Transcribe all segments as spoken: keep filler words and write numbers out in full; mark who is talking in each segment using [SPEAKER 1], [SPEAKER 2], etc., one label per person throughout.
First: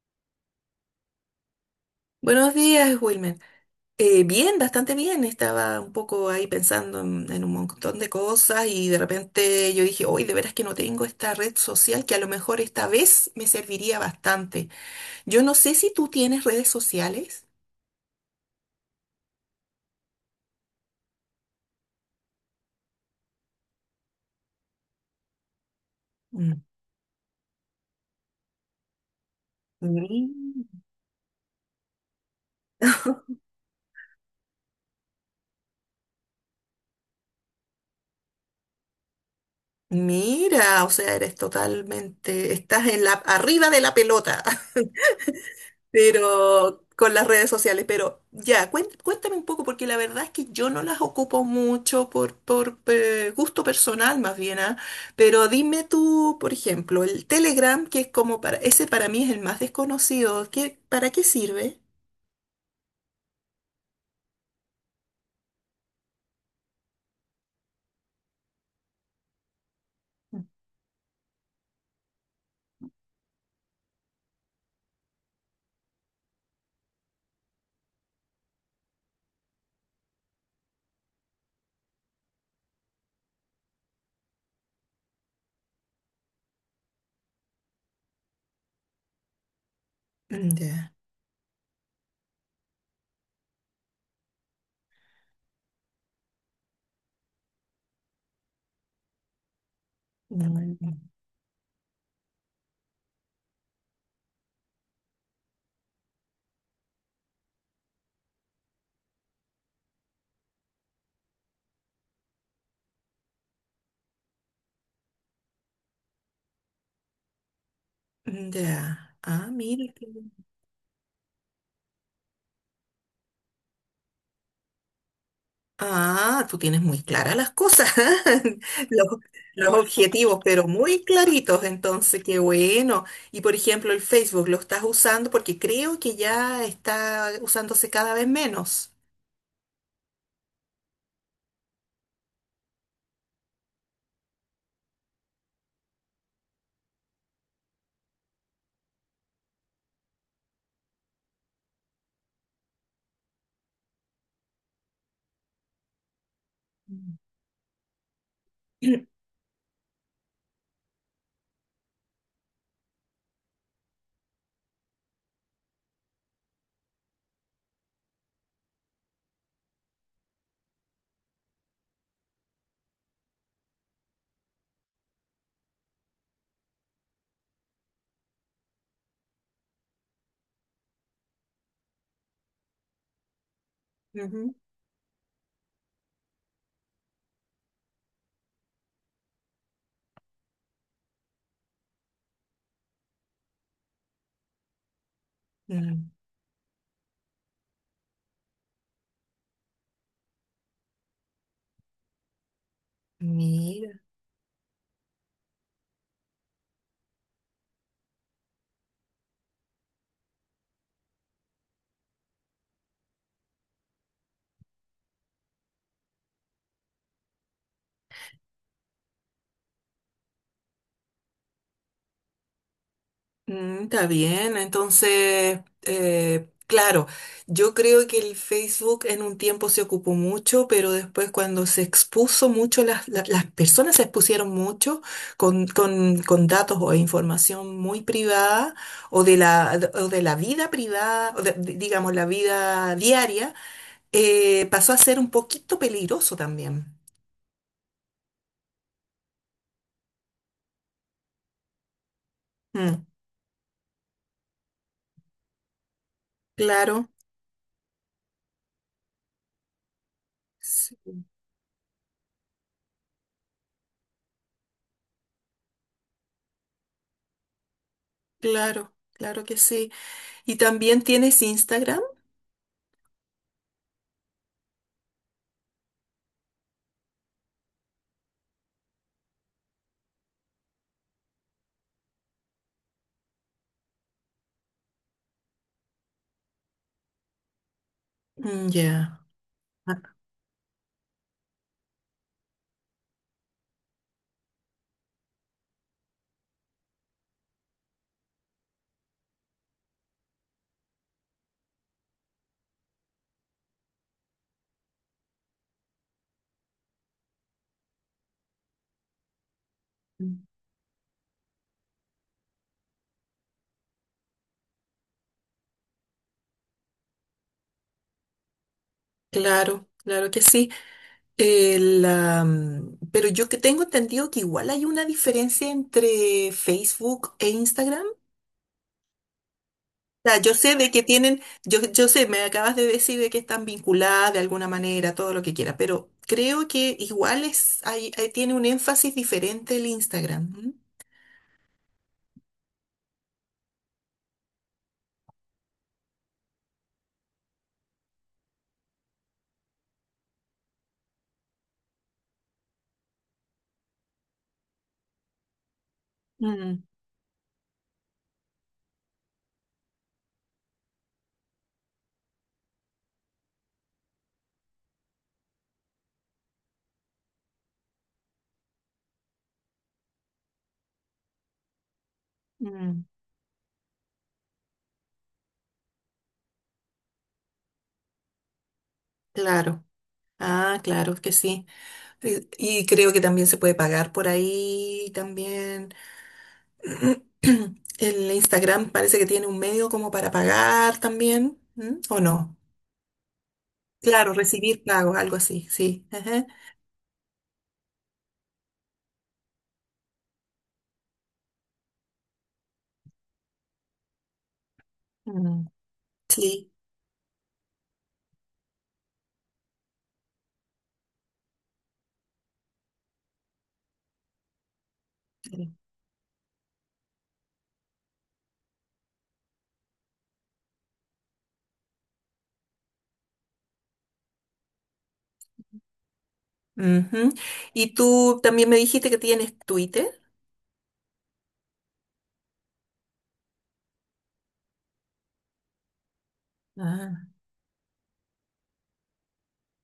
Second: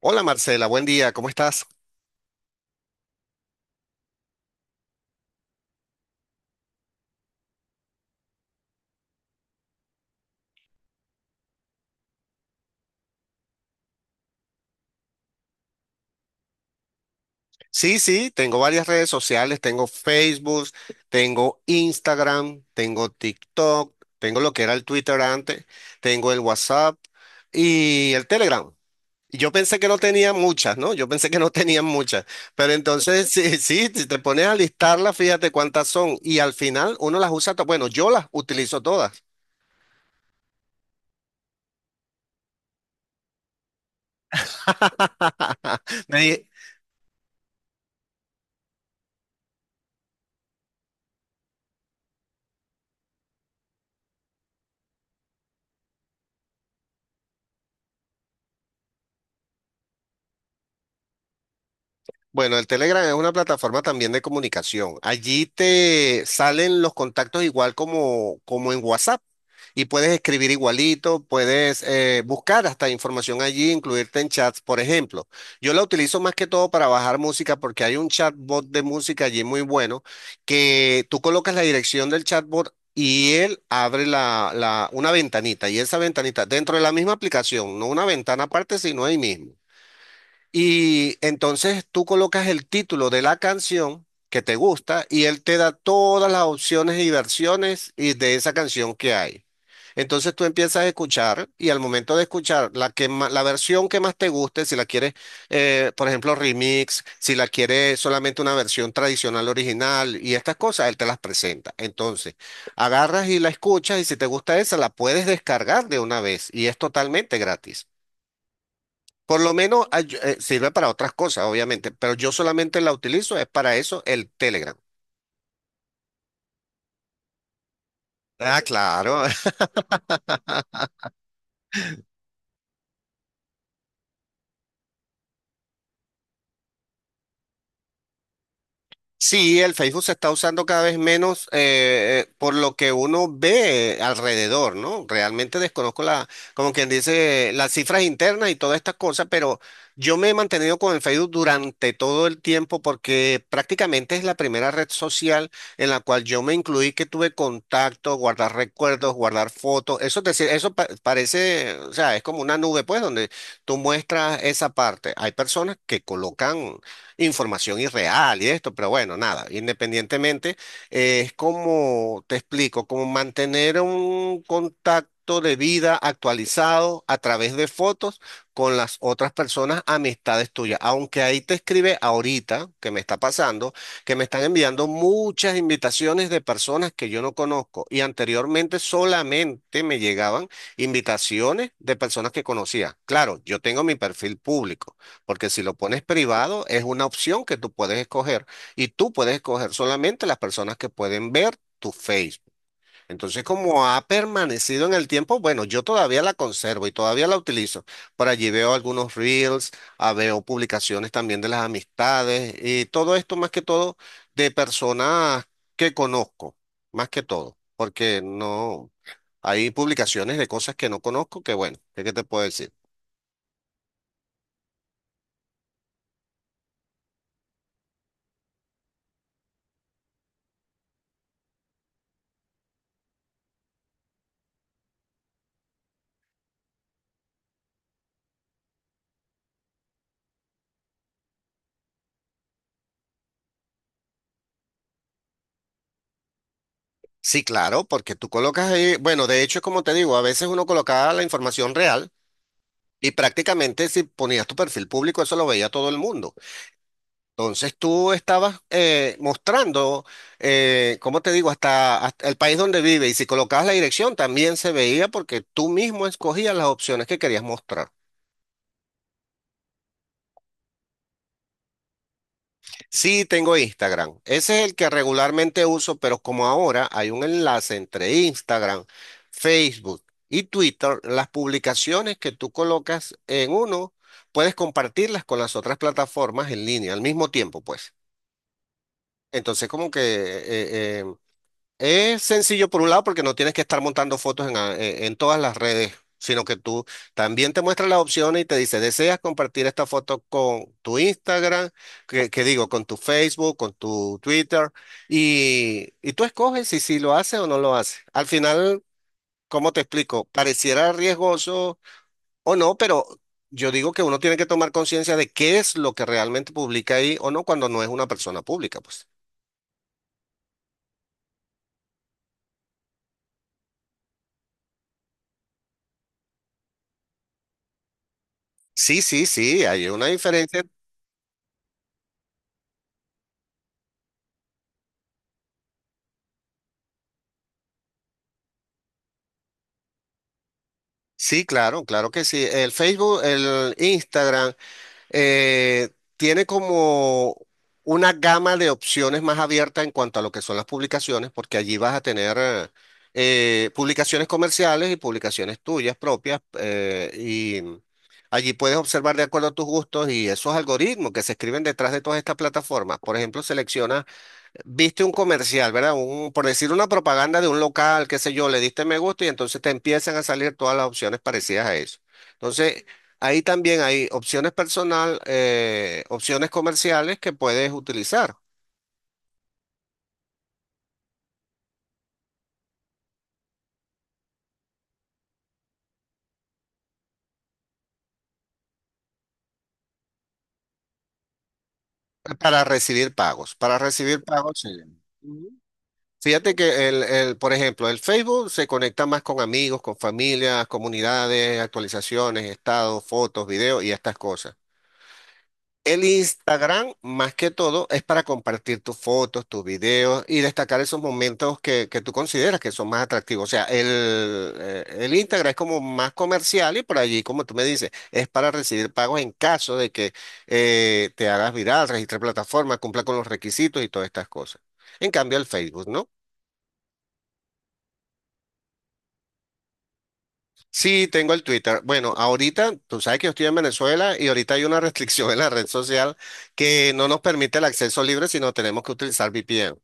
[SPEAKER 1] Hola Marcela, buen día, ¿cómo estás?
[SPEAKER 2] Buenos días, Wilmer. Eh, bien, bastante bien. Estaba un poco ahí pensando en, en un montón de cosas y de repente yo dije, hoy de veras que no tengo esta red social que a lo mejor esta vez me serviría bastante. Yo no sé si tú tienes redes sociales.
[SPEAKER 1] Sí, sí, tengo varias redes sociales, tengo Facebook, tengo Instagram, tengo TikTok, tengo lo que era el Twitter antes, tengo el
[SPEAKER 2] Mm.
[SPEAKER 1] WhatsApp y el Telegram. Y Yo pensé que no tenía muchas,
[SPEAKER 2] Mm.
[SPEAKER 1] ¿no? Yo pensé que no tenían muchas, pero entonces sí, sí, si te pones a listarlas, fíjate cuántas son y al final uno las usa, to- bueno, yo las utilizo todas.
[SPEAKER 2] Mira, o sea, eres totalmente, estás en la, arriba de la pelota,
[SPEAKER 1] Me di-
[SPEAKER 2] pero con las redes sociales. Pero ya, cuen- cuéntame un poco, porque la verdad es que yo no las ocupo mucho por, por eh, gusto personal más bien, ¿ah? Pero dime tú, por ejemplo, el Telegram, que es como para, ese para mí es el más desconocido, ¿qué, para qué sirve?
[SPEAKER 1] Bueno, el Telegram es una plataforma también de comunicación. Allí te salen los contactos igual como, como en WhatsApp y puedes escribir igualito, puedes eh, buscar hasta información allí, incluirte en chats, por ejemplo. Yo la utilizo más que todo para bajar música porque hay un chatbot de música allí muy bueno que tú colocas la dirección del chatbot. Y él abre la, la- una ventanita, y esa ventanita dentro de la misma aplicación, no una ventana aparte, sino ahí mismo.
[SPEAKER 2] Mm, ya.
[SPEAKER 1] Y entonces tú colocas el título de la canción que te gusta y él te da todas las opciones y versiones y de esa canción que hay. Entonces tú empiezas a
[SPEAKER 2] Mm,
[SPEAKER 1] escuchar y al momento de escuchar la que ma- la versión que más te guste, si la quieres, eh, por ejemplo, remix, si la quieres solamente una versión tradicional original y estas cosas, él te las presenta. Entonces, agarras y la escuchas y si te gusta esa, la puedes descargar de una vez y es totalmente gratis.
[SPEAKER 2] ya,
[SPEAKER 1] Por
[SPEAKER 2] ah,
[SPEAKER 1] lo
[SPEAKER 2] mira.
[SPEAKER 1] menos ay- eh, sirve para otras cosas, obviamente, pero yo solamente la utilizo, es para eso el Telegram.
[SPEAKER 2] Ah, tú tienes muy claras las cosas,
[SPEAKER 1] Ah,
[SPEAKER 2] los,
[SPEAKER 1] claro.
[SPEAKER 2] los objetivos, pero muy claritos, entonces, qué bueno. Y por ejemplo, el Facebook, ¿lo estás usando? Porque creo que ya está usándose cada vez menos.
[SPEAKER 1] Sí, el Facebook se está usando cada vez menos eh, eh, por lo que uno ve eh, alrededor, ¿no? Realmente desconozco la, como quien dice, las cifras internas y todas estas cosas, pero yo me he mantenido con el Facebook durante todo el tiempo porque prácticamente es la primera red social en la cual yo me incluí, que tuve contacto, guardar recuerdos, guardar fotos. Eso es decir, eso pa- parece, o sea, es como una nube, pues, donde tú muestras esa parte. Hay personas que colocan información irreal y esto, pero bueno, nada, independientemente, eh, es como, te explico, como mantener un contacto de vida actualizado a través de fotos con las otras personas, amistades tuyas, aunque ahí te escribe ahorita, que me está pasando, que me están
[SPEAKER 2] Ujú.
[SPEAKER 1] enviando muchas invitaciones de personas que yo no conozco y anteriormente solamente me llegaban invitaciones de personas que conocía. Claro, yo tengo mi perfil público. Porque si lo pones
[SPEAKER 2] Mm.
[SPEAKER 1] privado, es una opción que tú puedes escoger y tú puedes escoger solamente las personas que pueden ver tu Facebook. Entonces, como ha
[SPEAKER 2] Mira.
[SPEAKER 1] permanecido en el tiempo, bueno, yo todavía la conservo y todavía la utilizo. Por allí veo algunos reels, ah, veo publicaciones también de las amistades y todo esto más que todo de personas que conozco, más que todo, porque no hay publicaciones de cosas que no conozco que bueno, ¿qué qué te puedo decir?
[SPEAKER 2] Mm, está bien, entonces, eh, claro, yo creo que el Facebook en un tiempo se ocupó mucho, pero después cuando se expuso mucho, las, la- las personas se expusieron mucho con, con, con datos o información muy privada o de la, o de la vida privada, o de- de- digamos, la vida diaria, eh, pasó a ser un poquito peligroso también.
[SPEAKER 1] Sí, claro, porque tú colocas ahí, bueno, de hecho, como te digo, a veces uno colocaba la información real
[SPEAKER 2] Mm,
[SPEAKER 1] y prácticamente si ponías tu perfil público, eso lo veía todo el mundo.
[SPEAKER 2] claro,
[SPEAKER 1] Entonces tú estabas eh, mostrando,
[SPEAKER 2] sí,
[SPEAKER 1] eh, como te digo, hasta, hasta el país donde vive y si colocabas la dirección también se veía porque tú mismo escogías las opciones que querías mostrar.
[SPEAKER 2] claro, claro que sí. ¿Y también tienes Instagram?
[SPEAKER 1] Sí, tengo Instagram. Ese es el que regularmente uso, pero como ahora hay un enlace entre Instagram, Facebook y Twitter, las publicaciones que tú colocas en uno, puedes compartirlas con las otras plataformas en línea al mismo tiempo, pues.
[SPEAKER 2] Mm, ya.
[SPEAKER 1] Entonces, como que eh, eh, es sencillo por un lado porque no tienes que estar montando fotos en, a- en- en todas las redes, sino que tú también te muestra las opciones y te dice, ¿deseas compartir esta foto con tu Instagram? Que, que digo, con tu Facebook, con tu Twitter. Y, y tú escoges si, si lo haces o no lo haces. Al final, ¿cómo te explico? Pareciera riesgoso o no, pero yo digo que uno tiene que tomar conciencia de qué es lo que realmente publica ahí o no cuando no es una persona pública, pues.
[SPEAKER 2] Claro, claro que sí. El, am, pero yo que tengo entendido que igual hay una diferencia entre Facebook e Instagram.
[SPEAKER 1] Sí, sí, sí, hay una
[SPEAKER 2] O sea, yo
[SPEAKER 1] diferencia.
[SPEAKER 2] sé de que tienen, yo, yo sé, me acabas de decir de que están vinculadas de alguna manera, todo lo que quiera, pero creo que igual es, hay, hay- tiene un énfasis diferente el Instagram.
[SPEAKER 1] Sí, claro, claro que sí. El Facebook, el Instagram, eh, tiene como una gama de opciones más abierta en cuanto a lo que son las publicaciones, porque allí vas a tener eh, eh, publicaciones comerciales y publicaciones tuyas propias,
[SPEAKER 2] ¿M?
[SPEAKER 1] eh, y allí puedes observar de acuerdo a tus gustos y esos algoritmos que se escriben detrás de todas estas plataformas. Por ejemplo, selecciona. Viste un comercial, ¿verdad? Un, por decir una propaganda de un local, qué sé yo, le diste me gusta y entonces te empiezan a salir todas las opciones parecidas a eso.
[SPEAKER 2] Mm,
[SPEAKER 1] Entonces,
[SPEAKER 2] mm,
[SPEAKER 1] ahí también hay opciones personal, eh, opciones comerciales que puedes utilizar
[SPEAKER 2] claro. Ah, claro que sí. Y, y creo que también se puede pagar por ahí también. El Instagram parece que tiene un medio como para pagar también, ¿m? ¿O no?
[SPEAKER 1] para recibir pagos. Para recibir
[SPEAKER 2] Claro,
[SPEAKER 1] pagos, sí.
[SPEAKER 2] recibir pagos, algo
[SPEAKER 1] Ujú.
[SPEAKER 2] así, sí. Ajá.
[SPEAKER 1] Fíjate que el, el, por ejemplo, el Facebook se conecta más con amigos, con familias, comunidades, actualizaciones, estados, fotos, videos y estas cosas.
[SPEAKER 2] Mm,
[SPEAKER 1] El
[SPEAKER 2] sí.
[SPEAKER 1] Instagram, más que todo, es para compartir tus fotos, tus videos y destacar esos momentos que, que tú consideras que son más atractivos. O sea, el, eh, el Instagram es como más comercial y por allí, como tú me dices, es para recibir pagos en caso de que eh, te hagas viral, registres plataforma, cumpla con los requisitos y todas estas cosas. En cambio, el Facebook, ¿no?
[SPEAKER 2] Ujú. Y tú también me dijiste que tienes Twitter.
[SPEAKER 1] Sí, tengo el Twitter. Bueno, ahorita, tú sabes que yo estoy en Venezuela y ahorita hay una restricción en la red social que no nos
[SPEAKER 2] Ah,
[SPEAKER 1] permite el acceso libre, sino tenemos que utilizar V P N.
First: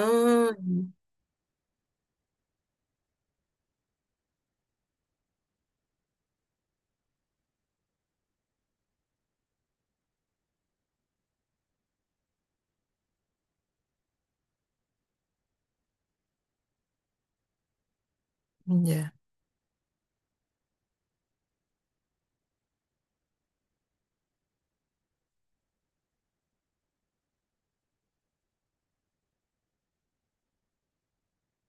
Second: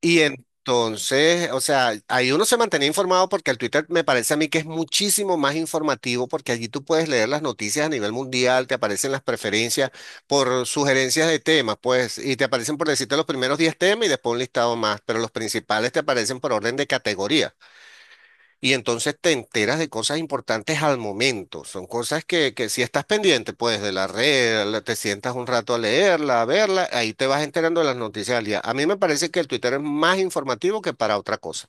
[SPEAKER 1] Y entonces, o sea, ahí uno se mantenía informado porque el Twitter me parece a mí que es muchísimo más informativo porque allí tú puedes leer las noticias a nivel mundial, te aparecen las preferencias por sugerencias de temas, pues, y te aparecen por decirte los primeros diez temas y después un listado más, pero los principales te aparecen por orden de categoría. Y
[SPEAKER 2] ya.
[SPEAKER 1] entonces te enteras de cosas importantes al momento. Son cosas que, que si estás pendiente, pues de la red, la- te sientas un rato a leerla, a verla, ahí te vas enterando de las noticias del día. A mí me parece que el Twitter es más informativo que para otra cosa.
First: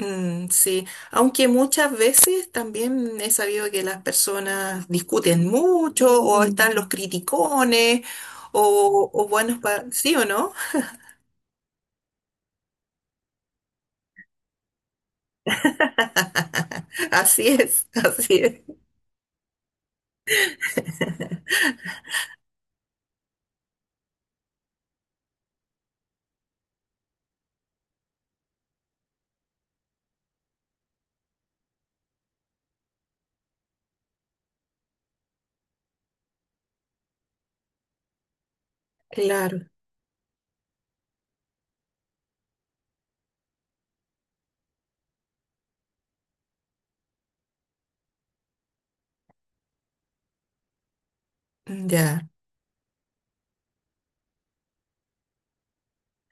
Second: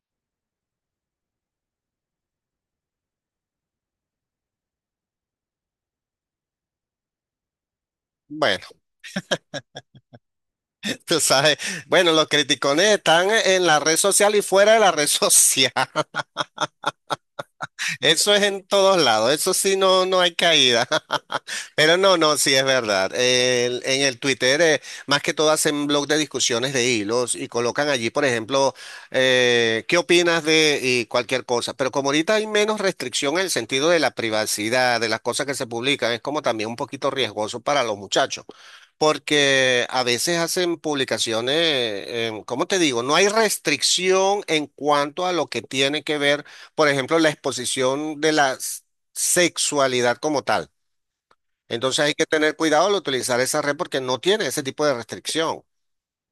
[SPEAKER 2] Mm, sí, aunque muchas veces también he sabido que las personas discuten mucho o mm, están los criticones
[SPEAKER 1] Bueno,
[SPEAKER 2] o, o buenos para... ¿Sí o no?
[SPEAKER 1] tú sabes, bueno, los criticones están en la red social y fuera de la red social.
[SPEAKER 2] Así es,
[SPEAKER 1] Eso
[SPEAKER 2] así
[SPEAKER 1] es
[SPEAKER 2] es.
[SPEAKER 1] en todos lados, eso sí no, no hay caída. Pero no, no, sí es verdad. El- en el Twitter, eh, más que todo hacen blog de discusiones de hilos y colocan allí, por ejemplo, eh, ¿qué opinas de y cualquier cosa? Pero como ahorita hay menos restricción en el sentido de la privacidad, de las cosas que se publican, es como también un poquito riesgoso para los muchachos.
[SPEAKER 2] Claro,
[SPEAKER 1] Porque a veces hacen publicaciones, em, ¿cómo te digo? No hay restricción en cuanto a lo que tiene que ver por ejemplo, la exposición de la s- sexualidad como tal. Entonces hay que
[SPEAKER 2] ya.
[SPEAKER 1] tener cuidado al utilizar esa red porque no tiene ese tipo de restricción.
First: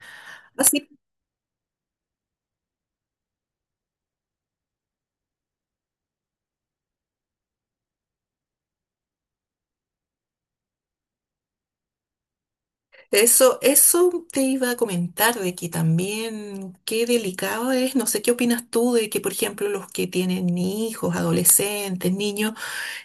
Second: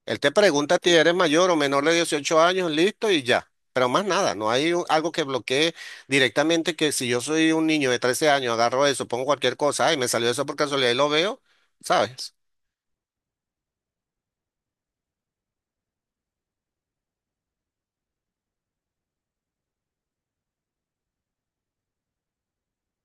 [SPEAKER 1] Él te pregunta
[SPEAKER 2] Así,
[SPEAKER 1] si eres mayor o menor de dieciocho años, listo y ya. Pero más nada, no hay u- algo que bloquee directamente que si yo soy un niño de trece años, agarro eso, pongo cualquier cosa, ay, me salió eso por casualidad y lo veo, ¿sabes?
[SPEAKER 2] Eso, eso te iba a comentar de que también qué delicado es, no sé qué opinas tú de que, por ejemplo, los que tienen hijos, adolescentes, niños,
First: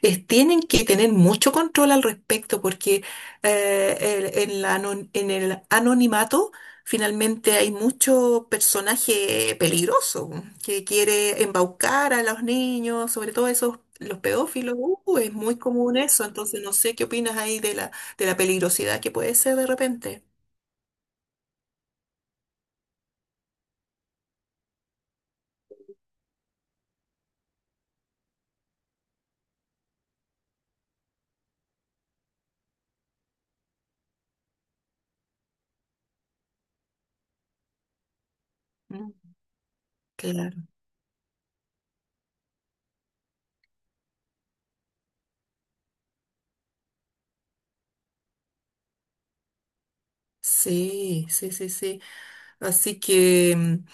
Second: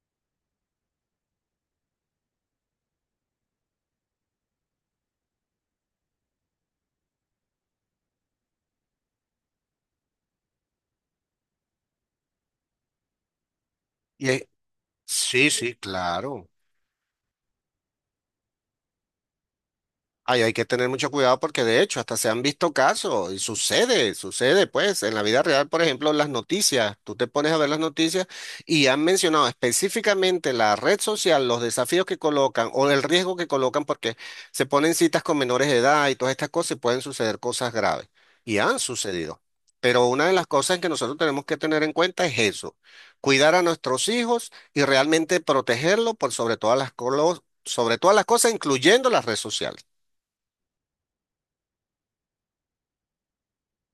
[SPEAKER 2] es- tienen que tener mucho control al respecto porque eh, el- en la anon- en el anonimato finalmente hay mucho personaje peligroso que quiere embaucar a los niños, sobre todo esos, los
[SPEAKER 1] Y es-
[SPEAKER 2] pedófilos, uh, es
[SPEAKER 1] sí,
[SPEAKER 2] muy
[SPEAKER 1] sí,
[SPEAKER 2] común eso,
[SPEAKER 1] claro.
[SPEAKER 2] entonces no sé qué opinas ahí de la de la peligrosidad que puede ser de repente.
[SPEAKER 1] Ay, hay que tener mucho cuidado porque de hecho hasta se han visto casos y sucede, sucede pues en la vida real, por ejemplo, las noticias, tú te pones a ver las noticias y han mencionado específicamente la red social, los desafíos que colocan o el riesgo que colocan porque se ponen citas con menores de edad y todas estas cosas y pueden suceder cosas graves y han
[SPEAKER 2] Mm,
[SPEAKER 1] sucedido. Pero una de las
[SPEAKER 2] claro,
[SPEAKER 1] cosas que nosotros tenemos que tener en cuenta es eso, cuidar a nuestros hijos y realmente protegerlos por sobre todas las, colo- sobre todas las cosas, incluyendo las redes sociales.
[SPEAKER 2] sí, sí, sí, sí. Así que mm,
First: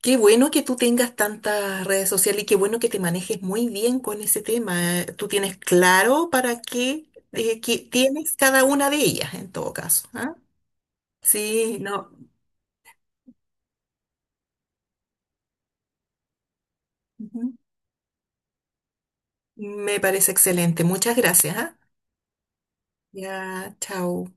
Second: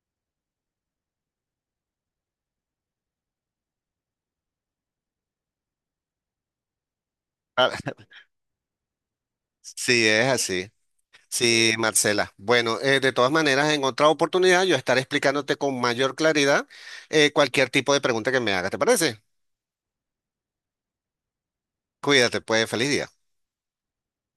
[SPEAKER 2] qué bueno que tú tengas tantas redes sociales y qué bueno que te manejes muy bien con ese tema. Tú tienes claro para qué, eh,
[SPEAKER 1] Ah,
[SPEAKER 2] qué tienes cada una de ellas en todo
[SPEAKER 1] sí,
[SPEAKER 2] caso,
[SPEAKER 1] es
[SPEAKER 2] ¿ah?
[SPEAKER 1] así. Sí,
[SPEAKER 2] Sí, no.
[SPEAKER 1] Marcela. Bueno, eh, de todas maneras, en otra oportunidad yo estaré explicándote con mayor claridad eh,
[SPEAKER 2] Ujú.
[SPEAKER 1] cualquier tipo de pregunta que me hagas. ¿Te parece?
[SPEAKER 2] Me parece excelente. Muchas gracias, ¿ah?
[SPEAKER 1] Cuídate, pues, feliz día.
[SPEAKER 2] Ya, chao.